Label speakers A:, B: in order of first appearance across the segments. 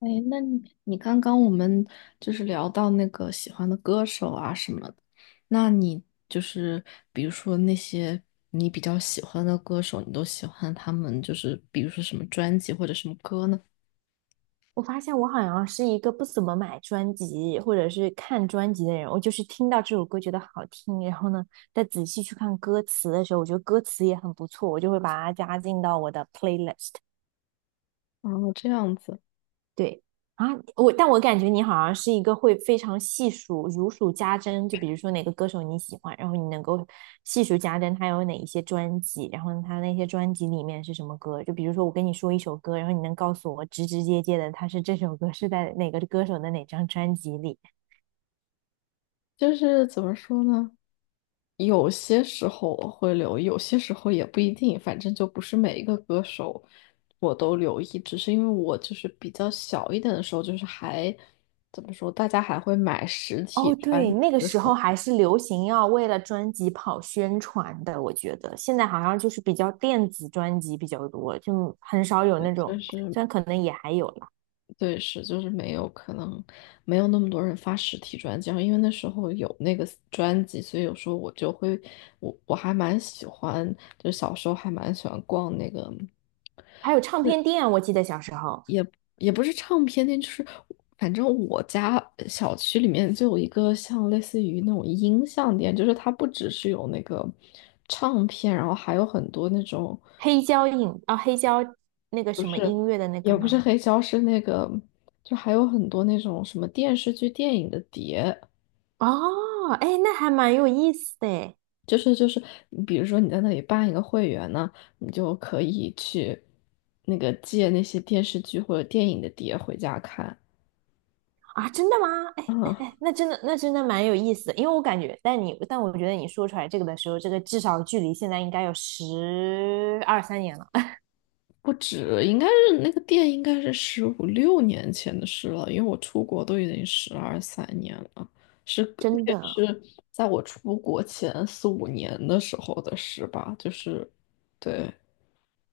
A: 哎，那你刚刚我们就是聊到那个喜欢的歌手啊什么的，那你就是比如说那些你比较喜欢的歌手，你都喜欢他们就是比如说什么专辑或者什么歌呢？
B: 我发现我好像是一个不怎么买专辑或者是看专辑的人，我就是听到这首歌觉得好听，然后呢，再仔细去看歌词的时候，我觉得歌词也很不错，我就会把它加进到我的 playlist。
A: 哦，这样子，
B: 对啊，但我感觉你好像是一个会非常细数、如数家珍，就比如说哪个歌手你喜欢，然后你能够细数家珍他有哪一些专辑，然后他那些专辑里面是什么歌。就比如说我跟你说一首歌，然后你能告诉我直直接接的，他是这首歌是在哪个歌手的哪张专辑里。
A: 就是怎么说呢？有些时候我会留意，有些时候也不一定，反正就不是每一个歌手我都留意，只是因为我就是比较小一点的时候，就是还怎么说，大家还会买实体
B: 哦，
A: 专
B: 对，
A: 辑
B: 那个
A: 的时
B: 时候
A: 候，
B: 还是流行要为了专辑跑宣传的，我觉得现在好像就是比较电子专辑比较多，就很少有
A: 对，
B: 那种，
A: 就是
B: 虽然可能也还有了。
A: 对，是就是没有，可能没有那么多人发实体专辑。然后因为那时候有那个专辑，所以有时候我就会，我还蛮喜欢，就小时候还蛮喜欢逛那个。
B: 还有唱片店啊，我记得小时候
A: 也不是唱片店，就是反正我家小区里面就有一个像类似于那种音像店，就是它不只是有那个唱片，然后还有很多那种，
B: 黑胶影啊、黑胶那个什么音乐的那个
A: 也不是
B: 吗？
A: 黑胶，是那个，就还有很多那种什么电视剧、电影的碟，
B: 哦，哎，那还蛮有意思的哎
A: 就是，你比如说你在那里办一个会员呢，你就可以去那个借那些电视剧或者电影的碟回家看。
B: 啊，真的吗？哎 哎
A: 嗯，
B: 哎，那真的蛮有意思的，因为我感觉，但我觉得你说出来这个的时候，这个至少距离现在应该有十二三年了，哎
A: 不止，应该是那个店应该是十五六年前的事了，因为我出国都已经十二三年了，是那
B: 真
A: 个
B: 的，
A: 是在我出国前四五年的时候的事吧，就是对，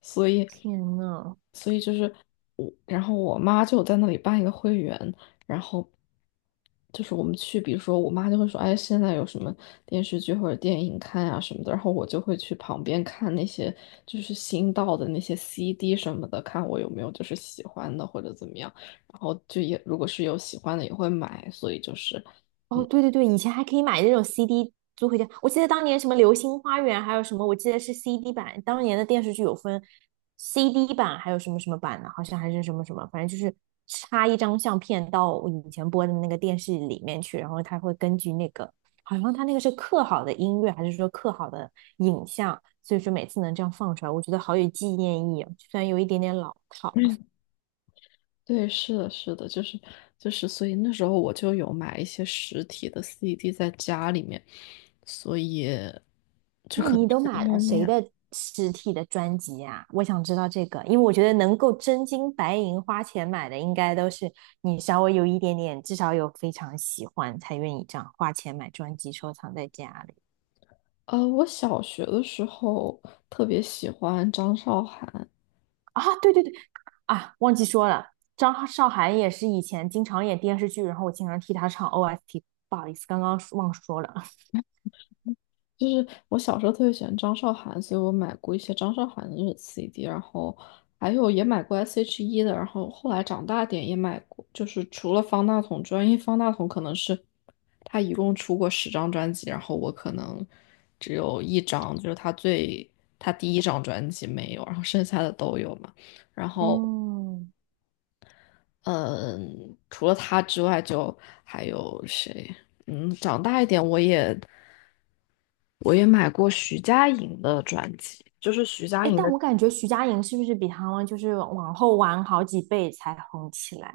A: 所以
B: 天呐，
A: 所以就是我，然后我妈就在那里办一个会员，然后就是我们去，比如说我妈就会说，哎，现在有什么电视剧或者电影看啊什么的，然后我就会去旁边看那些就是新到的那些 CD 什么的，看我有没有就是喜欢的或者怎么样，然后就也如果是有喜欢的也会买，所以就是。
B: 哦，对对对，以前还可以买那种 CD 租回家。我记得当年什么《流星花园》，还有什么，我记得是 CD 版。当年的电视剧有分 CD 版，还有什么什么版的，好像还是什么什么，反正就是插一张相片到我以前播的那个电视里面去，然后它会根据那个，好像它那个是刻好的音乐，还是说刻好的影像，所以说每次能这样放出来，我觉得好有纪念意义啊，虽然有一点点老套。
A: 对，是的，是的，就是，所以那时候我就有买一些实体的 CD 在家里面，所以
B: 那你都买
A: 因
B: 了
A: 为那
B: 谁
A: 样。
B: 的实体的专辑啊？我想知道这个，因为我觉得能够真金白银花钱买的，应该都是你稍微有一点点，至少有非常喜欢，才愿意这样花钱买专辑收藏在家里
A: 我小学的时候特别喜欢张韶涵，
B: 啊。对对对，啊，忘记说了，张韶涵也是以前经常演电视剧，然后我经常替她唱 OST,不好意思，刚刚忘说了。
A: 就是我小时候特别喜欢张韶涵，所以我买过一些张韶涵的那种 CD，然后还有也买过 S.H.E 的，然后后来长大点也买过，就是除了方大同专外，因为方大同可能是他一共出过10张专辑，然后我可能只有一张，就是他第一张专辑没有，然后剩下的都有嘛。然后
B: 嗯，
A: 嗯，除了他之外，就还有谁？嗯，长大一点，我也买过徐佳莹的专辑，就是徐佳
B: 哎，
A: 莹
B: 但
A: 的。
B: 我感觉徐佳莹是不是比他们就是往后晚好几倍才红起来？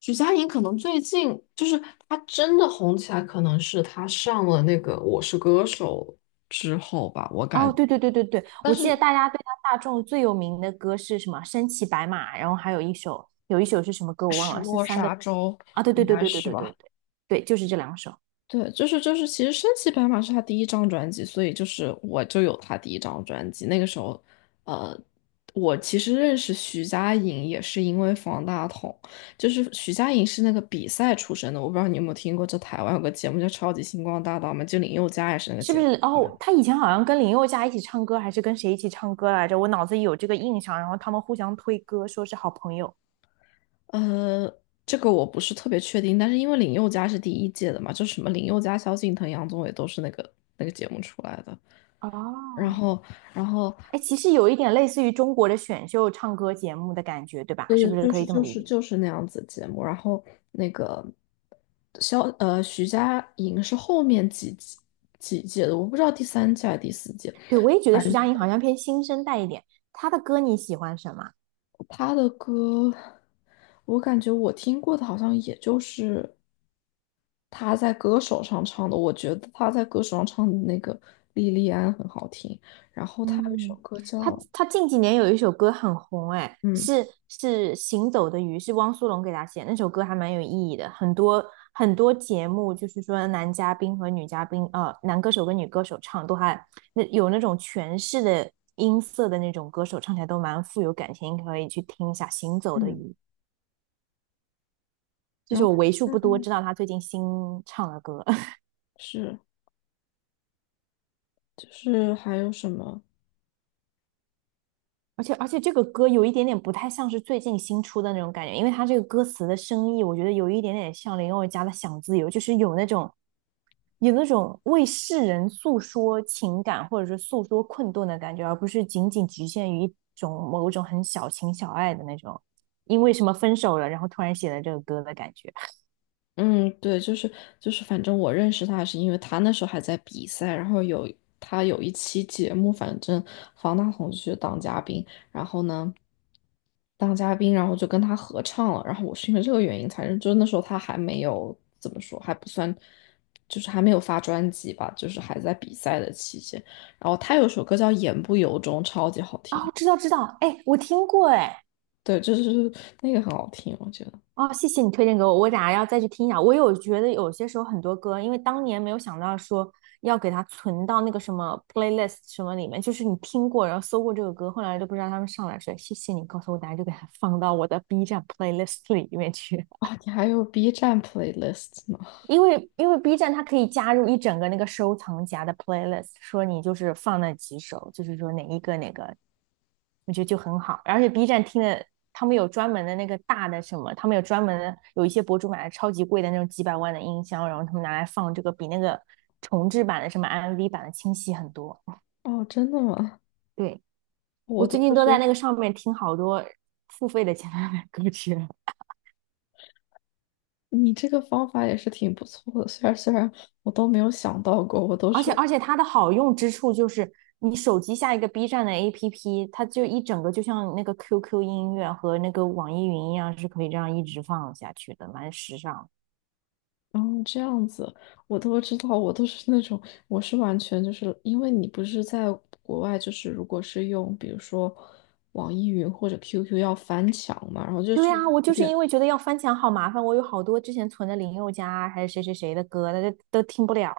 A: 徐佳莹可能最近就是她真的红起来，可能是她上了那个《我是歌手》之后吧，我感
B: 哦，
A: 觉。
B: 对对对对对，
A: 但
B: 我记得
A: 是
B: 大家对他大众最有名的歌是什么？身骑白马，然后还有一首，有一首是什么歌我忘
A: 《失
B: 了，是
A: 落
B: 三个
A: 沙洲》
B: 啊？对
A: 应
B: 对对
A: 该
B: 对对
A: 是
B: 对对
A: 吧？
B: 对对，就是这两首，
A: 对，就是，其实《升骑白马》是他第一张专辑，所以就是我就有他第一张专辑。那个时候，呃，我其实认识徐佳莹也是因为方大同，就是徐佳莹是那个比赛出身的，我不知道你有没有听过，就台湾有个节目叫《超级星光大道》嘛，就林宥嘉也是那个
B: 是
A: 节
B: 不
A: 目。
B: 是？哦，他以前好像跟林宥嘉一起唱歌，还是跟谁一起唱歌来着？我脑子里有这个印象，然后他们互相推歌，说是好朋友。
A: 呃，这个我不是特别确定，但是因为林宥嘉是第一届的嘛，就什么林宥嘉、萧敬腾、杨宗纬都是那个节目出来的。然
B: 哦，
A: 后，然后
B: 哎，其实有一点类似于中国的选秀唱歌节目的感觉，对吧？
A: 对
B: 是不
A: 对，
B: 是
A: 就
B: 可以
A: 是
B: 这么
A: 就
B: 理
A: 是
B: 解？
A: 就是那样子节目。然后那个徐佳莹是后面几季几届的，我不知道第三届还是第四届。
B: 对，我也觉得
A: 反
B: 徐
A: 正
B: 佳莹好像偏新生代一点，她的歌你喜欢什么？
A: 她的歌，我感觉我听过的好像也就是她在歌手上唱的。我觉得她在歌手上唱的那个《莉莉安》很好听。然后她有一首
B: 嗯，
A: 歌
B: 他
A: 叫
B: 他近几年有一首歌很红，哎，
A: 嗯
B: 是《行走的鱼》，是汪苏泷给他写的，那首歌还蛮有意义的。很多很多节目就是说男嘉宾和女嘉宾，男歌手跟女歌手唱都还那有那种诠释的音色的那种歌手唱起来都蛮富有感情，可以去听一下《行走的鱼》，
A: 嗯，
B: 这
A: 然
B: 是
A: 后
B: 我
A: 她
B: 为
A: 现
B: 数不
A: 在
B: 多知道他最近新唱的歌。
A: 是就是还有什么？
B: 而且这个歌有一点点不太像是最近新出的那种感觉，因为它这个歌词的深意，我觉得有一点点像林宥嘉的《想自由》，就是有那种为世人诉说情感或者是诉说困顿的感觉，而不是仅仅局限于一种某种很小情小爱的那种，因为什么分手了，然后突然写了这个歌的感觉。
A: 嗯，对，就是，反正我认识他是因为他那时候还在比赛，然后他有一期节目，反正方大同去当嘉宾，然后呢当嘉宾，然后就跟他合唱了，然后我是因为这个原因才认，就是那时候他还没有怎么说，还不算，就是还没有发专辑吧，就是还在比赛的期间，然后他有首歌叫《言不由衷》，超级好
B: 啊，
A: 听，
B: 我知道知道，哎，我听过哎，
A: 对，就是那个很好听，我觉得。
B: 哦，谢谢你推荐给我，我等下要再去听一下。我有觉得有些时候很多歌，因为当年没有想到说要给它存到那个什么 playlist 什么里面，就是你听过，然后搜过这个歌，后来都不知道他们上来谁。谢谢你告诉我，等下就给它放到我的 B 站 playlist 里面去。
A: 哦，你还有 B 站 playlist 吗？
B: 因为 B 站它可以加入一整个那个收藏夹的 playlist,说你就是放那几首，就是说哪一个哪个，我觉得就很好。而且 B 站听的，他们有专门的那个大的什么，他们有专门的，有一些博主买的超级贵的那种几百万的音箱，然后他们拿来放这个，比那个重制版的什么 MV 版的清晰很多。
A: 哦，真的吗？
B: 对，我
A: 我都
B: 最
A: 不
B: 近都
A: 知
B: 在
A: 道，
B: 那个上面听好多付费的前男友歌曲了。
A: 你这个方法也是挺不错的。虽然我都没有想到过，我都
B: 而
A: 是
B: 且而且它的好用之处就是，你手机下一个 B 站的 APP,它就一整个就像那个 QQ 音乐和那个网易云一样，是可以这样一直放下去的，蛮时尚。
A: 嗯这样子，我都知道，我都是那种我是完全就是因为你不是在国外，就是如果是用比如说网易云或者 QQ 要翻墙嘛，然后就
B: 对
A: 是
B: 呀，我
A: 有
B: 就是
A: 点
B: 因为觉得要翻墙好麻烦，我有好多之前存的林宥嘉啊还是谁谁谁的歌，大家都听不了。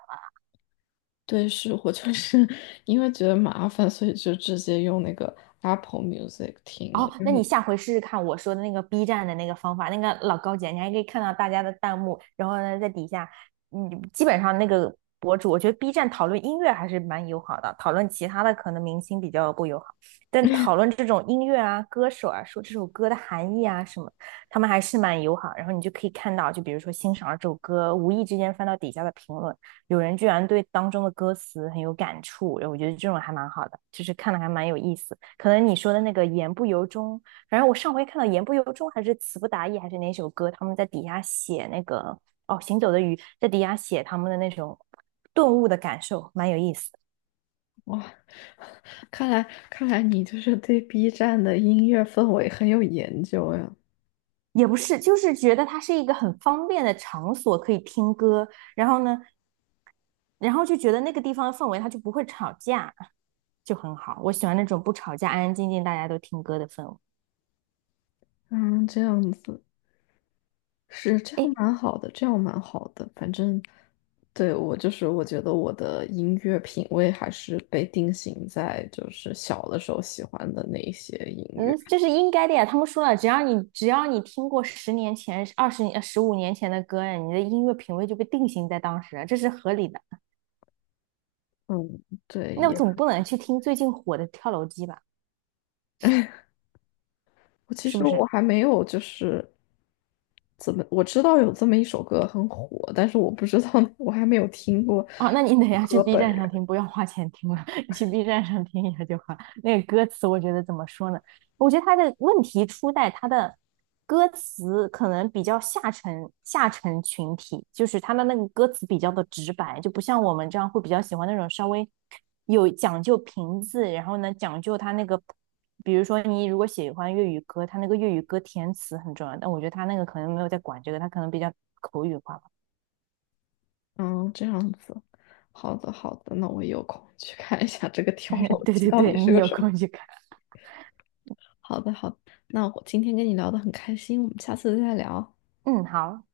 A: 对，是我就是 因为觉得麻烦，所以就直接用那个 Apple Music 听了。
B: 哦，那你下回试试看我说的那个 B 站的那个方法，那个老高姐，你还可以看到大家的弹幕，然后呢，在底下，嗯，基本上那个博主，我觉得 B 站讨论音乐还是蛮友好的，讨论其他的可能明星比较不友好，但讨论这种音乐啊、歌手啊，说这首歌的含义啊什么，他们还是蛮友好。然后你就可以看到，就比如说欣赏了这首歌，无意之间翻到底下的评论。有人居然对当中的歌词很有感触，然后我觉得这种还蛮好的，就是看的还蛮有意思。可能你说的那个言不由衷，反正我上回看到言不由衷还是词不达意还是哪首歌，他们在底下写那个哦行走的鱼，在底下写他们的那种顿悟的感受，蛮有意思。
A: 哇，看来看来你就是对 B 站的音乐氛围很有研究呀。
B: 的也不是，就是觉得它是一个很方便的场所，可以听歌，然后呢，然后就觉得那个地方的氛围它就不会吵架，就很好。我喜欢那种不吵架、安安静静大家都听歌的氛围。
A: 嗯，这样子是这样
B: 哎，
A: 蛮好的，这样蛮好的。反正对我就是我觉得我的音乐品味还是被定型在就是小的时候喜欢的那一些音乐。
B: 嗯，这是应该的呀。他们说了，只要你听过10年前、20年、15年前的歌，你的音乐品味就被定型在当时，这是合理的。
A: 嗯，对，
B: 那我
A: 也
B: 总不能去听最近火的跳楼机吧？
A: 我其
B: 是
A: 实
B: 不是？
A: 我还没有就是怎么我知道有这么一首歌很火，但是我不知道我还没有听过
B: 哦，那你等一下去
A: 歌
B: B
A: 本
B: 站上
A: 人。
B: 听，不要花钱听了，你去 B 站上听一下就好。那个歌词，我觉得怎么说呢？我觉得他的问题出在他的歌词可能比较下沉，下沉群体，就是他的那个歌词比较的直白，就不像我们这样会比较喜欢那种稍微有讲究平字，然后呢讲究他那个，比如说你如果喜欢粤语歌，他那个粤语歌填词很重要，但我觉得他那个可能没有在管这个，他可能比较口语化吧。
A: 嗯，这样子，好的好的，那我有空去看一下这个跳 楼
B: 对
A: 机
B: 对
A: 到
B: 对，
A: 底是
B: 你
A: 个
B: 有
A: 什么。
B: 空去看。
A: 好的好的，那我今天跟你聊得很开心，我们下次再聊。
B: 嗯，好，